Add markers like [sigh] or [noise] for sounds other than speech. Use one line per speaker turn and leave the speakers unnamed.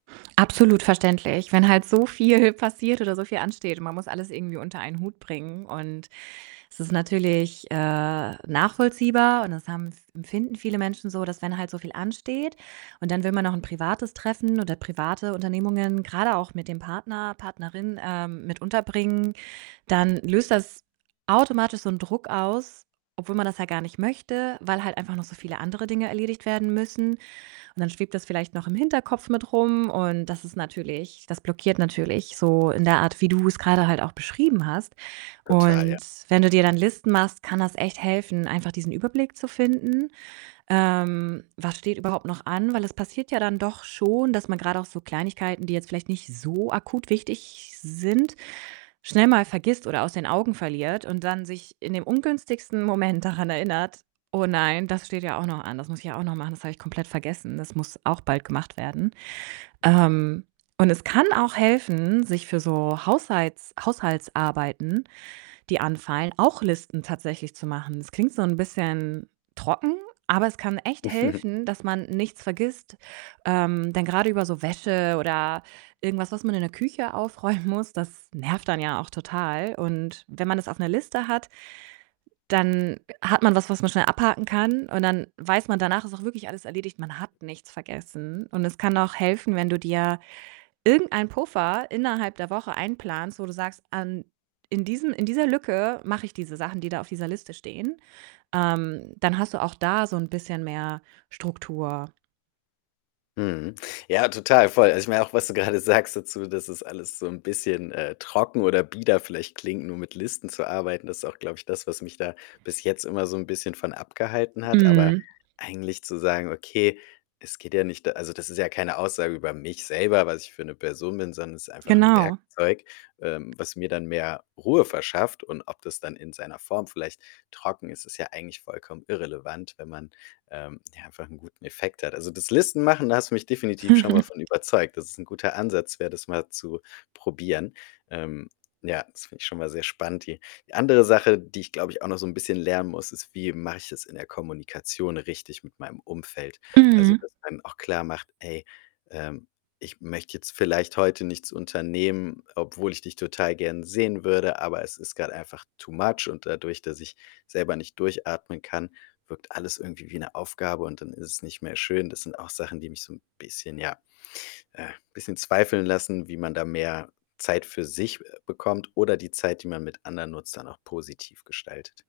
Absolut verständlich, wenn halt so viel passiert oder so viel ansteht und man muss alles irgendwie unter einen Hut bringen und es ist natürlich, äh, nachvollziehbar, und das haben f empfinden viele Menschen so, dass wenn halt so viel ansteht und dann will man noch 'n privates Treffen oder private Unternehmungen, grade auch mit dem Partner, Partnerin, ähm, mit unterbringen, dann löst das automatisch so 'n Druck aus, obwohl man das ja gar nicht möchte, weil halt einfach noch so viele andere Dinge erledigt werden müssen und dann schwebt das vielleicht noch im Hinterkopf mit rum und das ist natürlich das blockiert natürlich so in der Art, wie du's grade halt auch beschrieben hast
Total, ja.
und wenn du dir dann Listen machst, kann das echt helfen, einfach diesen Überblick zu finden. Ähm, was steht überhaupt noch an? Weil es passiert ja dann doch schon, dass man grad auch so Kleinigkeiten, die jetzt vielleicht nicht so akut wichtig sind, schnell mal vergisst oder aus den Augen verliert und dann sich in dem ungünstigsten Moment daran erinnert: „Oh nein, das steht ja auch noch an. Das muss ich ja auch noch machen. Das habe ich komplett vergessen. Das muss auch bald gemacht werden.“ Ähm, und es kann auch helfen, sich für so Haushalts Haushaltsarbeiten, die anfallen, auch Listen tatsächlich zu machen. Das klingt so 'n bisschen trocken, aber es kann echt
[chuckles]
helfen, dass man nichts vergisst. Ähm, denn grade über so Wäsche oder irgendwas, was man in der Küche aufräumen muss, das nervt dann ja auch total und wenn man das auf 'ner Liste hat dann, äh, hat man was, was man schnell abhaken kann und dann weiß man danach, es ist auch wirklich alles erledigt, man hat nichts vergessen und es kann auch helfen, wenn du dir irgendeinen Puffer innerhalb der Woche einplanst, wo du sagst: „An in diesem in dieser Lücke mache ich diese Sachen, die da auf dieser Liste stehen.“ Ähm, dann hast du auch da so 'n bisschen mehr Struktur.
Mhm. Ja, total, voll. Also, ich meine auch, was du grade sagst dazu, dass es alles so 'n bisschen, äh, trocken oder bieder vielleicht klingt, nur mit Listen zu arbeiten. Das ist auch, glaube ich, das, was mich da bis jetzt immer so 'n bisschen von abgehalten hat. Aber
Mhm.
eigentlich zu sagen: „Okay, es geht ja nicht da also, das ist ja keine Aussage über mich selber, was ich für 'ne Person bin, sondern es ist einfach 'n
Genau.
Werkzeug, ähm, was mir dann mehr Ruhe verschafft.“ Und ob das dann in seiner Form vielleicht trocken ist, ist ja eigentlich vollkommen irrelevant, wenn man, ähm, ja einfach 'nen guten Effekt hat. Also, das Listen-machen, da hast du mich definitiv schon mal von
[chuckles]
überzeugt, dass es 'n guter Ansatz wär, das mal zu probieren. Ähm, ja, das finde ich schon mal sehr spannend. Die die andere Sache, die ich, glaube ich, auch noch so 'n bisschen lernen muss, ist: Wie mache ich es in der Kommunikation richtig mit meinem Umfeld? Also,
Mhm.
dass man auch klarmacht: „Ey, ähm, ich möchte jetzt vielleicht heute nichts unternehmen, obwohl ich dich total gern sehen würde, aber es ist grad einfach too much. Und dadurch, dass ich selber nicht durchatmen kann, wirkt alles irgendwie wie 'ne Aufgabe und dann ist es nicht mehr schön.“ Das sind auch Sachen, die mich so 'n bisschen, ja, äh bisschen zweifeln lassen, wie man da mehr Zeit für sich, äh, bekommt oder die Zeit, die man mit anderen nutzt, dann auch positiv gestaltet.